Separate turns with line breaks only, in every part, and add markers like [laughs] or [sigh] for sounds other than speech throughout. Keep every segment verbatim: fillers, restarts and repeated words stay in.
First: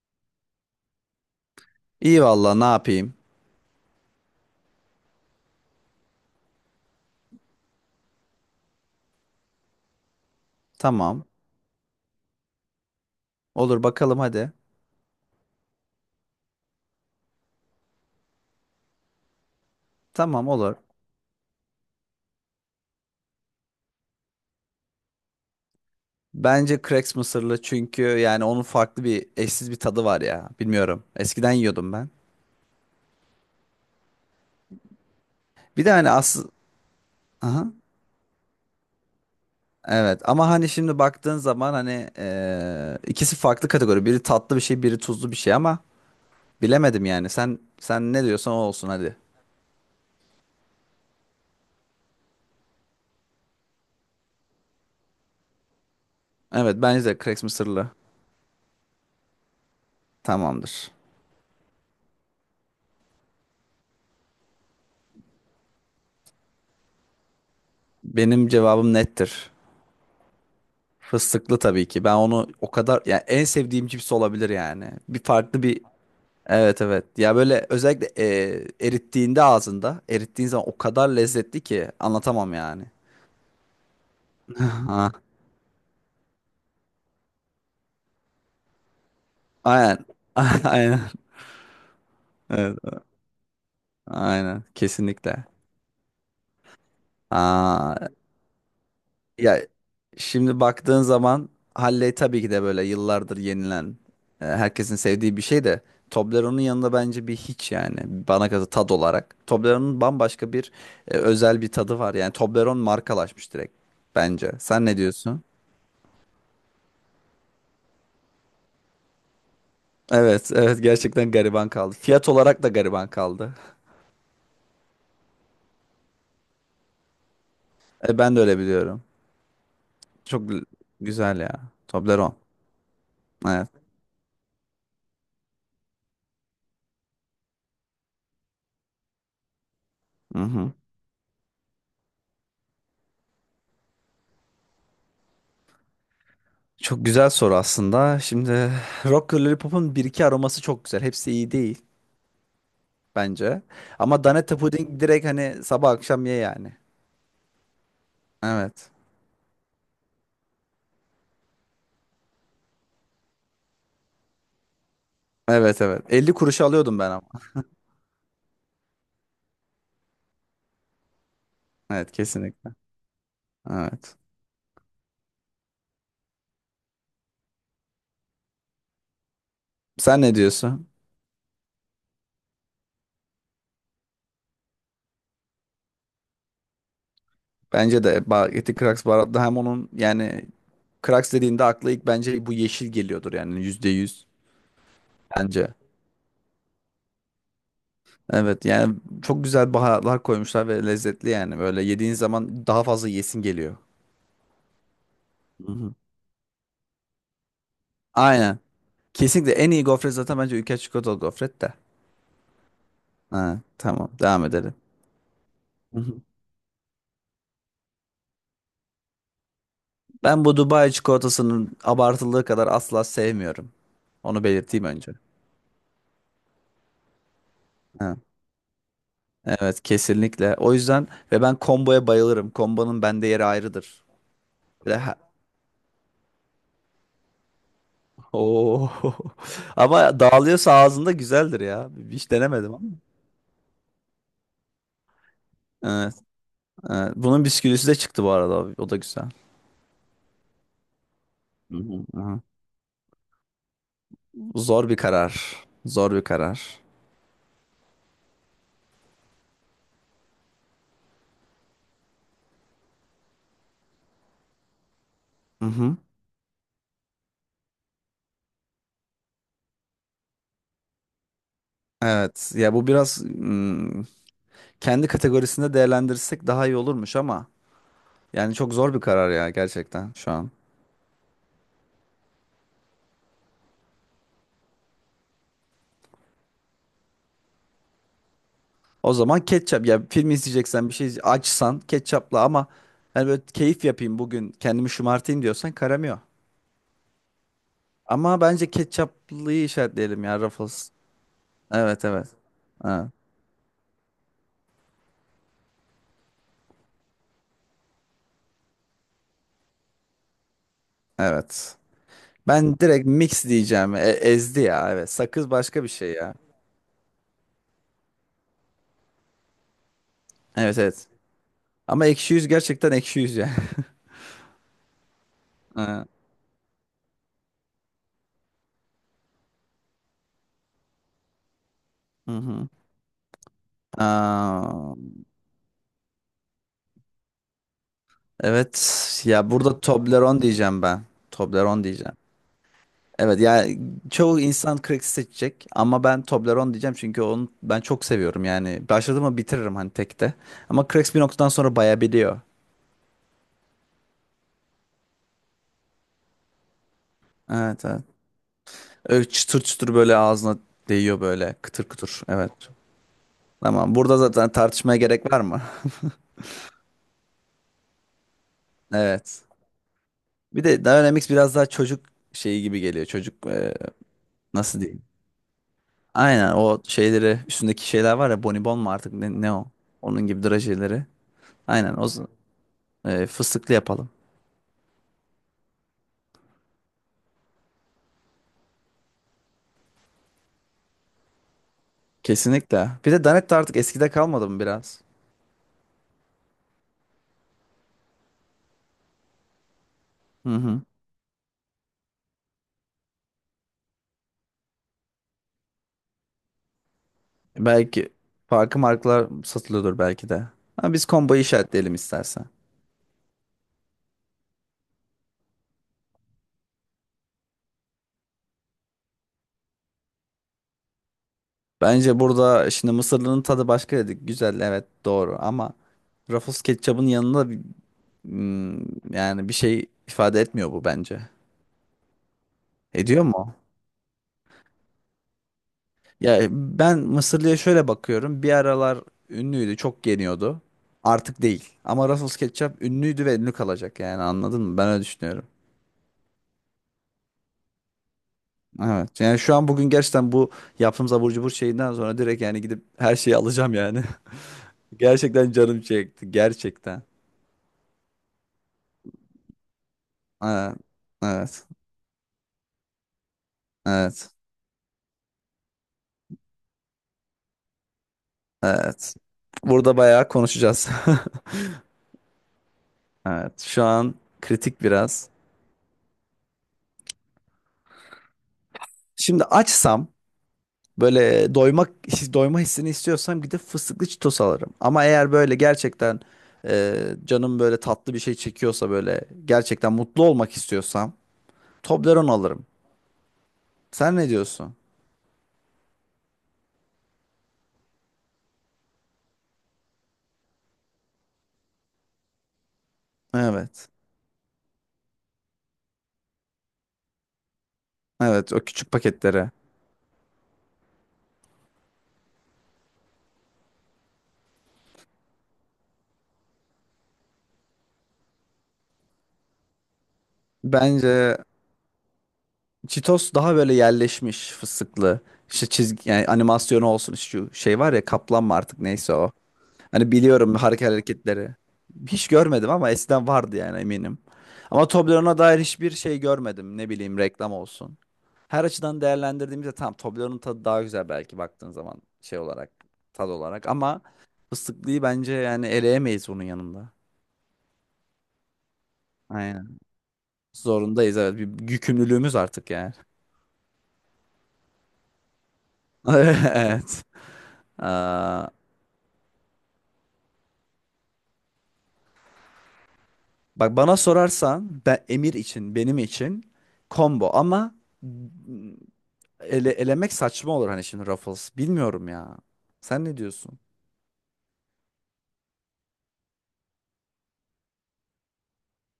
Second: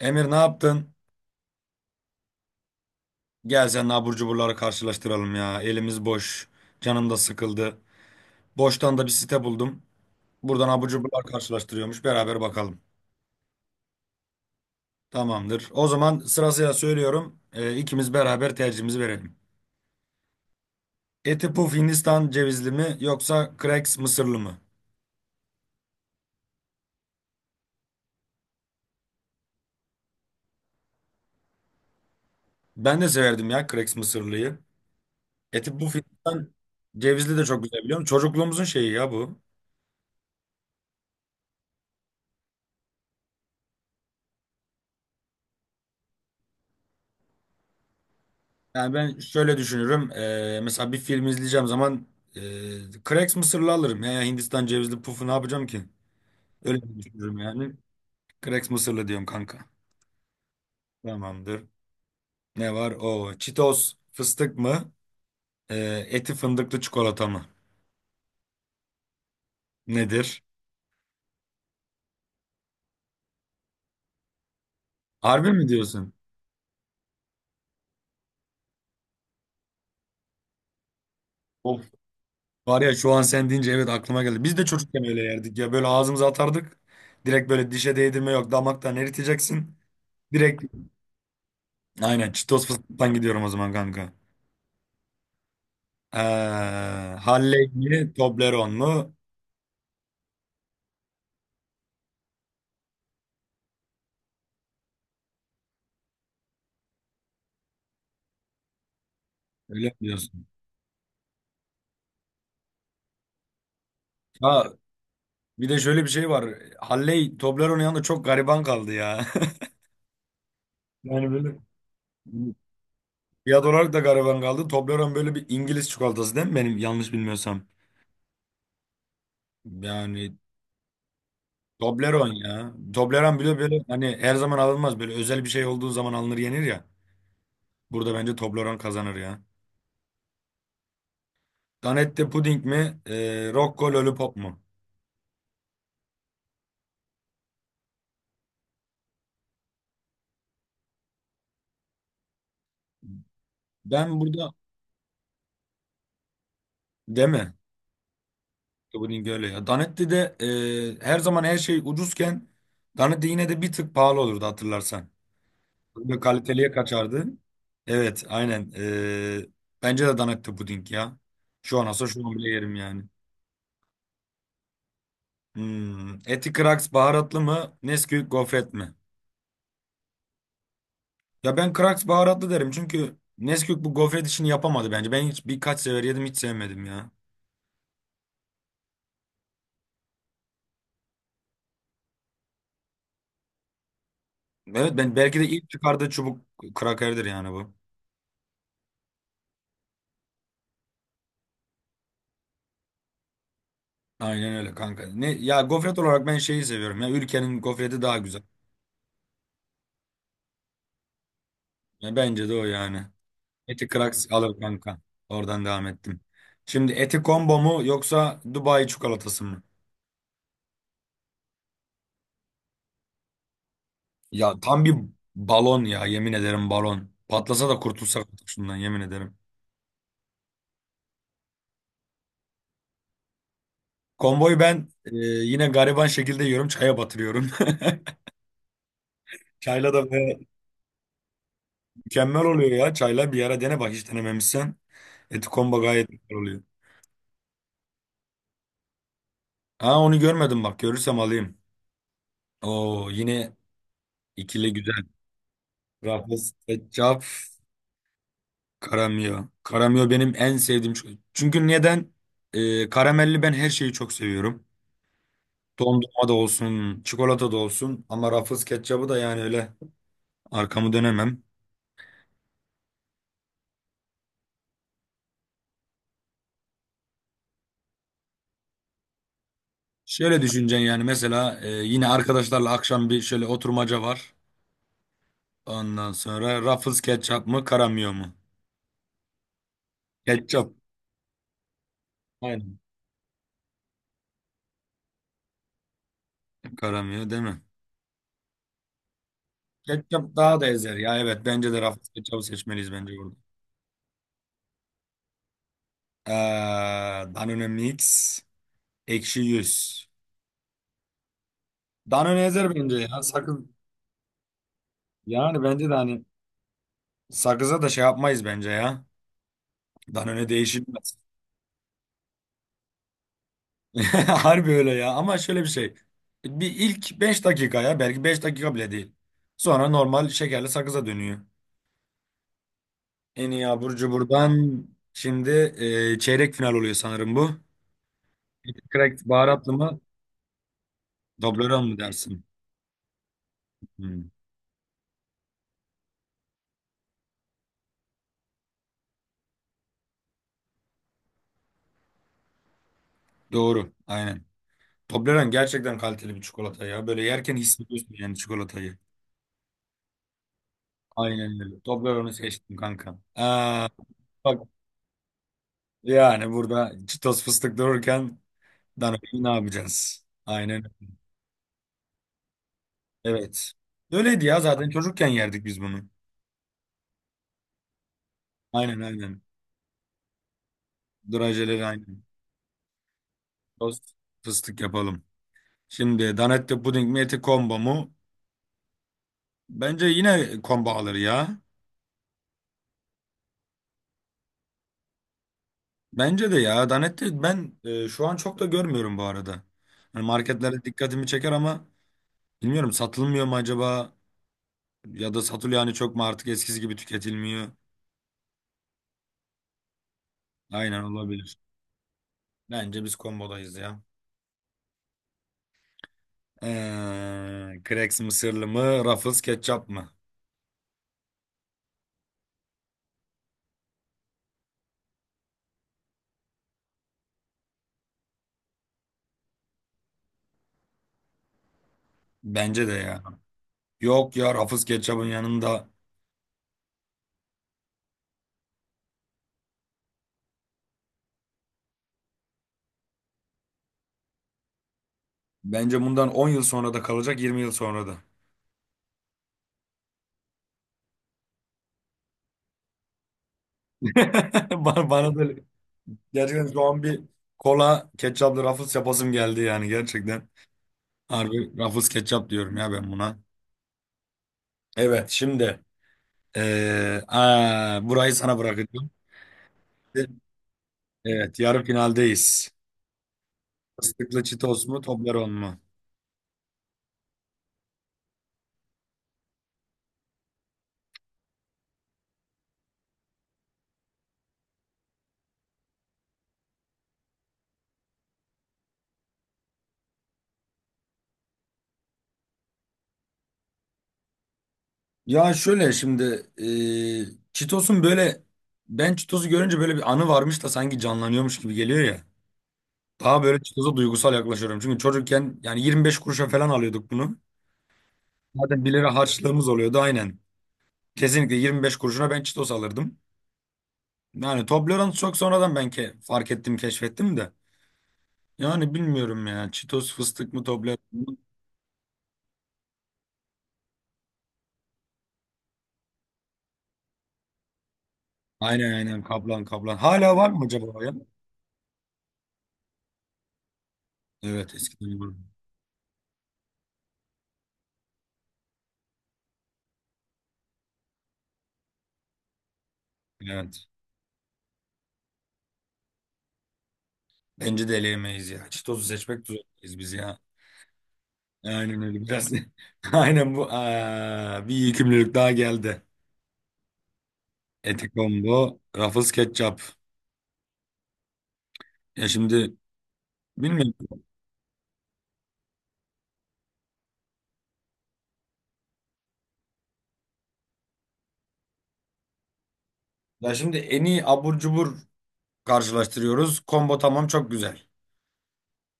Emir ne yaptın?
İyi valla ne yapayım?
Gel sen abur cuburları karşılaştıralım ya. Elimiz boş. Canım da sıkıldı. Boştan da bir site buldum. Buradan abur cuburlar
Tamam.
karşılaştırıyormuş. Beraber bakalım.
Olur bakalım hadi.
Tamamdır. O zaman sırasıyla söylüyorum. Ee, ikimiz beraber tercihimizi verelim.
Tamam olur.
Eti Puf Hindistan cevizli mi yoksa Cracks mısırlı mı?
Bence Cracks mısırlı çünkü yani onun farklı bir eşsiz bir tadı var ya. Bilmiyorum. Eskiden yiyordum ben.
Ben de severdim ya Cracks mısırlıyı. Eti
Bir de
Puf
hani asıl...
Hindistan cevizli de çok
Aha.
güzel biliyorum. Çocukluğumuzun şeyi ya bu.
Evet ama hani şimdi baktığın zaman hani eee, ikisi farklı kategori. Biri tatlı bir şey, biri tuzlu bir şey ama bilemedim yani. Sen sen ne diyorsan o olsun
Yani
hadi.
ben şöyle düşünürüm. Eee, mesela bir film izleyeceğim zaman eee Cracks mısırlı alırım. Ya, ya Hindistan cevizli pufu ne yapacağım ki?
Evet
Öyle
bence de
düşünürüm
Cracks
yani.
mısırlı.
Cracks mısırlı diyorum kanka.
Tamamdır.
Tamamdır. Ne var? O Cheetos fıstık mı? Eee, eti fındıklı çikolata mı?
Benim cevabım nettir.
Nedir?
Fıstıklı tabii ki. Ben onu o kadar yani en sevdiğim cips olabilir yani. Bir
Harbi
farklı
mi
bir
diyorsun?
evet evet. Ya böyle özellikle e, erittiğinde ağzında erittiğin zaman o kadar lezzetli
Of.
ki anlatamam
Var
yani.
ya şu an sen deyince evet aklıma geldi. Biz de
[laughs]
çocukken
Ha.
öyle yerdik ya. Böyle ağzımıza atardık. Direkt böyle dişe değdirme yok. Damaktan eriteceksin.
Aynen.
Direkt
[laughs] Aynen.
aynen Cheetos
Evet, evet.
fıstıktan gidiyorum o zaman kanka.
Aynen. Kesinlikle.
Ee, Halley
Aa.
mi, Toblerone mu?
Ya şimdi baktığın zaman Halley tabii ki de böyle yıllardır yenilen, e, herkesin sevdiği bir şey de Toblerone'un yanında bence bir hiç yani bana kalırsa tad olarak.
Öyle mi
Toblerone'un
diyorsun?
bambaşka bir e, özel bir tadı var. Yani Toblerone markalaşmış direkt bence.
Ha,
Sen ne diyorsun?
bir de şöyle bir şey var. Halley, Toblerone yanında çok gariban kaldı ya. [laughs]
Evet, evet
Yani
gerçekten
böyle
gariban kaldı. Fiyat olarak da gariban kaldı.
fiyat olarak da gariban kaldı. Toblerone böyle bir İngiliz çikolatası değil mi benim yanlış bilmiyorsam?
E, ben de öyle biliyorum.
Yani
Çok l- Güzel ya. Toblerone.
Toblerone ya. Toblerone bile
Evet.
böyle hani her zaman alınmaz. Böyle özel bir şey olduğu zaman alınır yenir ya. Burada bence Toblerone kazanır ya.
Mhm.
Danette puding mi? E, Rocco Lollipop mu?
Çok güzel soru aslında. Şimdi Rocker Lollipop'un bir iki aroması çok güzel. Hepsi iyi değil bence.
Ben
Ama
burada
Danette Pudding direkt hani sabah akşam ye yani.
değil mi?
Evet.
Dublin öyle ya. Danetti'de e, her zaman her şey ucuzken Danetti yine de bir tık pahalı olurdu hatırlarsan.
Evet evet.
Böyle
Elli kuruşa
kaliteliye
alıyordum ben
kaçardı.
ama.
Evet aynen. E, bence de Danetti puding ya. Şu an olsa
Evet
şu an bile
kesinlikle.
yerim yani.
Evet.
Hmm. Eti Kraks baharatlı mı? Nesquik gofret mi?
Sen ne diyorsun?
Ya ben Kraks baharatlı derim çünkü Nesquik bu gofret işini yapamadı bence. Ben hiç birkaç sefer yedim hiç sevmedim ya.
Bence de Bageti Kraks baharatlı hem onun yani Kraks dediğinde akla ilk bence bu yeşil geliyordur yani yüzde yüz
Evet ben belki de ilk
bence.
çıkardığı çubuk krakerdir yani bu.
Evet yani çok güzel baharatlar koymuşlar ve lezzetli yani böyle yediğin zaman daha fazla yesin geliyor.
Aynen öyle kanka. Ne ya,
Hı hı.
gofret olarak ben şeyi seviyorum ya. Ülkenin gofreti daha güzel.
Aynen. Kesinlikle en iyi gofret zaten bence ülke çikolatalı gofret de.
Ya bence de o yani.
Ha,
Eti
tamam
Kraks
devam
alır
edelim.
kanka. Oradan devam
[laughs] Hı
ettim.
hı.
Şimdi Eti Combo mu yoksa Dubai çikolatası mı?
Ben bu Dubai çikolatasının abartıldığı kadar asla sevmiyorum. Onu
Ya tam
belirteyim
bir
önce.
balon ya yemin ederim, balon. Patlasa da
Ha.
kurtulsak artık şundan yemin ederim.
Evet kesinlikle. O yüzden ve ben komboya bayılırım. Kombonun bende yeri ayrıdır.
Komboyu ben
Ve ha-
e, yine gariban şekilde yiyorum, çaya batırıyorum. [laughs]
Oo. [laughs]
Çayla da
Ama
böyle
dağılıyorsa ağzında güzeldir ya. Hiç
mükemmel oluyor
denemedim ama.
ya. Çayla bir ara dene bak hiç denememişsen. Eti Combo gayet
Evet,
güzel oluyor.
evet. Bunun bisküvisi de çıktı bu arada. O da güzel.
Ha, onu görmedim, bak görürsem alayım.
Hı hı, hı
Oo, yine ikili
Zor bir
güzel.
karar. Zor bir
Rafa
karar.
Secap, Karamio. Karamio benim en sevdiğim. ço- Çünkü neden? Ee, karamelli ben her şeyi çok seviyorum.
Hı hı.
Dondurma da olsun, çikolata da olsun. Ama Ruffles ketçabı da yani, öyle arkamı dönemem.
Evet ya bu biraz hmm, kendi kategorisinde değerlendirirsek daha iyi olurmuş ama yani çok zor bir karar ya gerçekten şu
Şöyle
an.
düşüneceksin yani, mesela e, yine arkadaşlarla akşam bir şöyle oturmaca var. Ondan sonra Ruffles ketçap mı, Karamio mu?
O zaman ketçap ya film
Ketçap.
izleyeceksen bir şey izle- açsan ketçapla ama
Aynen.
hani böyle keyif yapayım bugün kendimi şımartayım diyorsan karamıyor.
Karamio değil mi?
Ama bence ketçaplıyı işaretleyelim
Ketçap
ya
daha da
Ruffles.
ezer ya, evet bence de
Evet
Ruffles
evet.
ketçabı seçmeliyiz
Ha,
bence burada. Ee, Danone Mix ekşi yüz.
evet.
Danone ezer
Ben
bence
direkt
ya.
mix
Sakız,
diyeceğim. E- ezdi ya evet. Sakız
yani
başka bir
bence de
şey
hani
ya.
sakıza da şey yapmayız bence ya. Danone
Evet evet.
değişilmez.
Ama ekşi yüz gerçekten ekşi yüz ya. [laughs]
[laughs] Harbi öyle ya, ama şöyle bir şey.
Ha.
Bir ilk beş dakika ya, belki beş dakika bile değil. Sonra normal şekerli sakıza dönüyor.
Hı hı.
En iyi abur cuburdan
Aa,
şimdi e, çeyrek final oluyor sanırım bu.
evet
Cracked
ya
baharatlı
burada
mı?
Toblerone diyeceğim ben. Toblerone
Toblerone mu
diyeceğim.
dersin?
Evet ya
Hmm.
çoğu insan Crex'i seçecek ama ben Toblerone diyeceğim çünkü onu ben çok seviyorum yani. Başladım mı bitiririm hani tekte. Ama Crex bir noktadan sonra bayabiliyor.
Doğru, aynen. Toblerone gerçekten kaliteli bir çikolata ya. Böyle yerken
Evet evet.
hissediyorsun yani çikolatayı.
Öyle çıtır çıtır böyle ağzına değiyor böyle
Aynen öyle.
kıtır kıtır.
Toblerone'u
Evet.
seçtim kanka. Aa,
Tamam burada zaten
bak
tartışmaya gerek var mı? [laughs]
yani burada Cheetos fıstık dururken
Evet.
Danone'yi ne yapacağız?
Bir
Aynen
de
öyle.
Dynamics biraz daha çocuk şeyi gibi geliyor. Çocuk
Evet.
e,
Öyleydi ya,
nasıl
zaten
diyeyim?
çocukken yerdik biz bunu.
Aynen o şeyleri üstündeki şeyler var ya bonibon mu
Aynen
artık ne,
aynen.
ne o? Onun gibi drajeleri.
Drajeleri
Aynen o
aynen.
z- e, Fıstıklı
Tost
yapalım.
fıstık yapalım. Şimdi Danette puding mi, eti combo mu? Bence yine combo alır ya.
Kesinlikle. Bir de Danette artık eskide kalmadı mı biraz?
Bence de ya. Danette ben e, şu an çok da görmüyorum bu arada. Hani
Hı hı.
marketlerde dikkatimi çeker ama bilmiyorum, satılmıyor mu acaba? Ya da satılıyor hani, çok mu artık eskisi gibi tüketilmiyor?
Belki farklı markalar satılıyordur belki de. Ama
Aynen,
biz komboyu
olabilir.
işaretleyelim istersen.
Bence biz kombodayız ya. Ee, Crex'in mısırlı mı? Ruffles ketçap mı?
Bence burada şimdi mısırlının tadı başka dedik. Güzel evet doğru ama Ruffles ketçabın yanında bir- hmm, yani bir şey ifade etmiyor bu bence.
Bence de ya.
Ediyor mu?
Yok ya, Ruffles ketçabın yanında.
Ya e, ben Mısırlı'ya şöyle bakıyorum. Bir aralar ünlüydü, çok yeniyordu. Artık değil. Ama Russell Ketchup ünlüydü ve ünlü kalacak yani anladın mı? Ben öyle düşünüyorum.
Bence bundan on yıl sonra da kalacak, yirmi yıl sonra da.
Evet. Yani şu an bugün gerçekten bu yaptığımız abur cubur şeyinden sonra direkt yani gidip her şeyi alacağım yani.
[laughs]
[laughs]
Bana, bana
Gerçekten
da
canım çekti.
gerçekten şu an
Gerçekten.
bir kola ketçaplı Ruffles yapasım geldi yani, gerçekten.
Evet. Evet.
Harbi Ruffles ketçap diyorum ya ben buna.
Evet.
Evet şimdi Ee, aa, burayı sana bırakacağım.
Evet. Burada bayağı konuşacağız. [laughs]
Evet, yarı finaldeyiz.
Evet. Şu an
Fıstıklı
kritik
Cheetos mu,
biraz.
Toblerone mu?
Şimdi açsam böyle doymak [laughs] doyma hissini istiyorsam gidip fıstıklı Cheetos alırım. Ama eğer böyle gerçekten e, canım böyle tatlı bir şey çekiyorsa böyle gerçekten mutlu olmak istiyorsam Toblerone alırım. Sen ne diyorsun?
Ya şöyle şimdi, e, Çitos'un böyle, ben Çitos'u görünce böyle bir anı varmış da sanki canlanıyormuş gibi geliyor ya. Daha böyle
Evet.
Çitos'a duygusal yaklaşıyorum. Çünkü çocukken yani yirmi beş kuruşa falan alıyorduk bunu.
Evet o
Zaten
küçük
bir lira
paketlere.
harçlığımız oluyordu aynen. Kesinlikle yirmi beş kuruşuna ben Çitos alırdım. Yani Toblerone çok sonradan ben ke fark ettim, keşfettim de. Yani bilmiyorum ya. Çitos fıstık mı, Toblerone mu?
Bence Cheetos daha böyle yerleşmiş fıstıklı. İşte çizgi yani animasyonu olsun şu şey var ya kaplan mı artık
Aynen
neyse
aynen,
o.
kaplan kaplan.
Hani
Hala var
biliyorum
mı acaba
hareket
o ya?
hareketleri. Hiç görmedim ama eskiden vardı yani eminim.
Evet
Ama
eskiden vardı.
Toblerone'a dair hiçbir şey görmedim. Ne bileyim reklam olsun. Her açıdan değerlendirdiğimizde tamam Toblerone'un tadı daha güzel belki baktığın zaman şey olarak tad olarak
Evet.
ama fıstıklıyı bence yani eleyemeyiz bunun yanında.
Bence de eleyemeyiz ya. Çitos'u seçmek
Aynen.
zorundayız biz ya.
Zorundayız evet. Bir
Aynen öyle
yükümlülüğümüz
biraz.
artık yani.
[laughs] Aynen bu. Aa, bir iyi daha geldi.
[laughs] Evet.
Eti
Aa,
combo, Ruffles ketçap. Ya şimdi
bak
bilmiyorum.
bana sorarsan ben Emir için benim için combo ama ele, elemek saçma olur hani şimdi Ruffles. Bilmiyorum ya. Sen ne
Ya
diyorsun?
şimdi en iyi abur cubur karşılaştırıyoruz. Combo tamam, çok güzel.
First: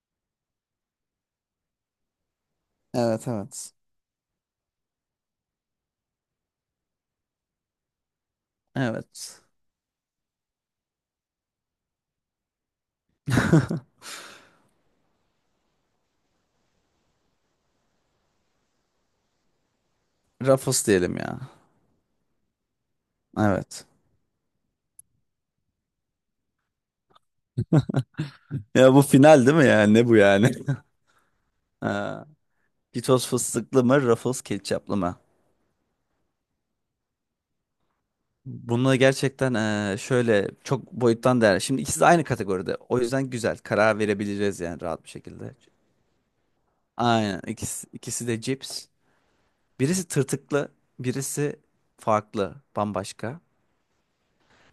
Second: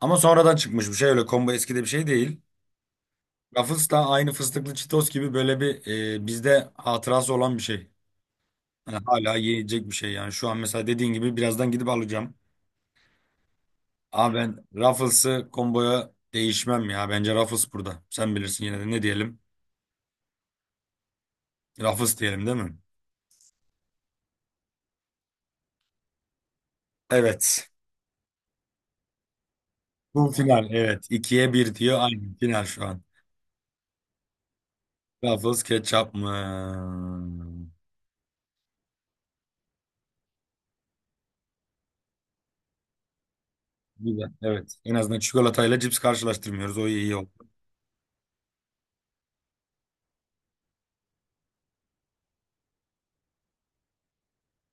Ama sonradan çıkmış bir şey öyle. Combo eski de bir şey değil.
Evet evet.
Rafız da aynı fıstıklı çitos gibi böyle bir, e, bizde hatırası olan bir şey. Yani hala
Evet.
yiyecek bir şey yani. Şu an mesela dediğin gibi birazdan gidip alacağım. Ama ben Ruffles'ı komboya değişmem ya. Bence Ruffles burada. Sen bilirsin, yine de ne diyelim?
Ruffles diyelim ya.
Ruffles diyelim değil mi?
Evet.
Evet.
Ya bu final değil mi yani? Ne bu
Bu
yani?
final
[laughs]
evet. ikiye bir diyor.
Ha,
Aynı final şu an.
Cheetos fıstıklı mı, Ruffles ketçaplı mı?
Ruffles ketçap mı?
Bunu gerçekten eee, şöyle çok boyuttan değerli. Şimdi ikisi de aynı kategoride. O yüzden güzel. Karar
Güzel.
verebileceğiz
Evet.
yani
En
rahat bir
azından
şekilde.
çikolatayla cips karşılaştırmıyoruz. O iyi oldu.
Aynen. İkisi, ikisi de cips. Birisi tırtıklı, birisi farklı, bambaşka.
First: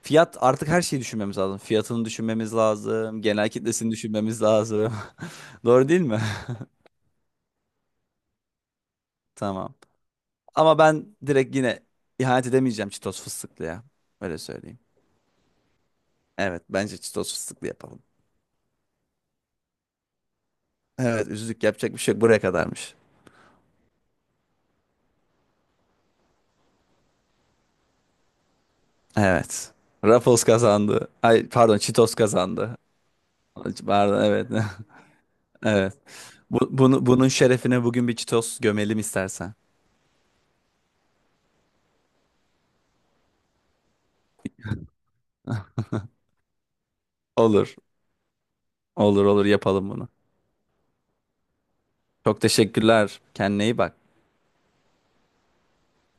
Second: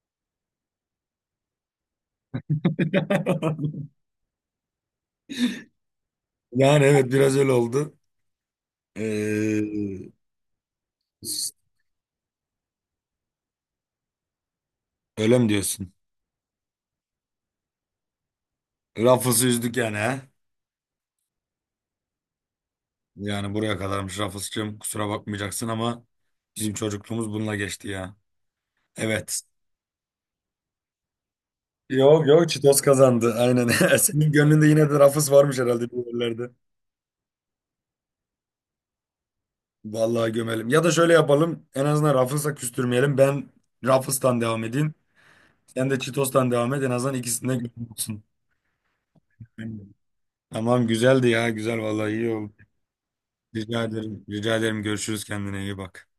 Fiyat artık her şeyi düşünmemiz lazım. Fiyatını düşünmemiz lazım. Genel
[laughs]
kitlesini düşünmemiz lazım. [laughs] Doğru değil mi?
Yani evet, biraz öyle oldu.
[laughs] Tamam.
Ee,
Ama ben direkt yine ihanet edemeyeceğim Çitos fıstıklıya. Öyle söyleyeyim.
Öyle mi diyorsun?
Evet bence Çitos fıstıklı yapalım.
Rafız'ı üzdük yani, he?
Evet üzüldük yapacak bir şey yok. Buraya kadarmış.
Yani buraya kadarmış Rafız'cığım, kusura bakmayacaksın ama bizim çocukluğumuz bununla geçti ya. Evet.
Evet. Ruffles kazandı. Ay pardon Çitos
Yok yok,
kazandı.
Çitos kazandı aynen. [laughs]
Pardon
Senin
evet.
gönlünde yine de
[laughs]
Rafız varmış herhalde
Evet.
bu yerlerde.
Bu, bunu, bunun şerefine bugün bir Çitos gömelim istersen.
Vallahi gömelim. Ya da şöyle yapalım, en azından Rafız'la küstürmeyelim. Ben Rafız'tan devam edeyim. Sen de Çitos'tan devam et, en azından ikisinde
Olur.
gönlün olsun.
Olur olur yapalım bunu.
Tamam, güzeldi ya, güzel vallahi, iyi
Çok
oldu.
teşekkürler. Kendine iyi
Rica
bak.
ederim. Rica ederim, görüşürüz, kendine iyi bak.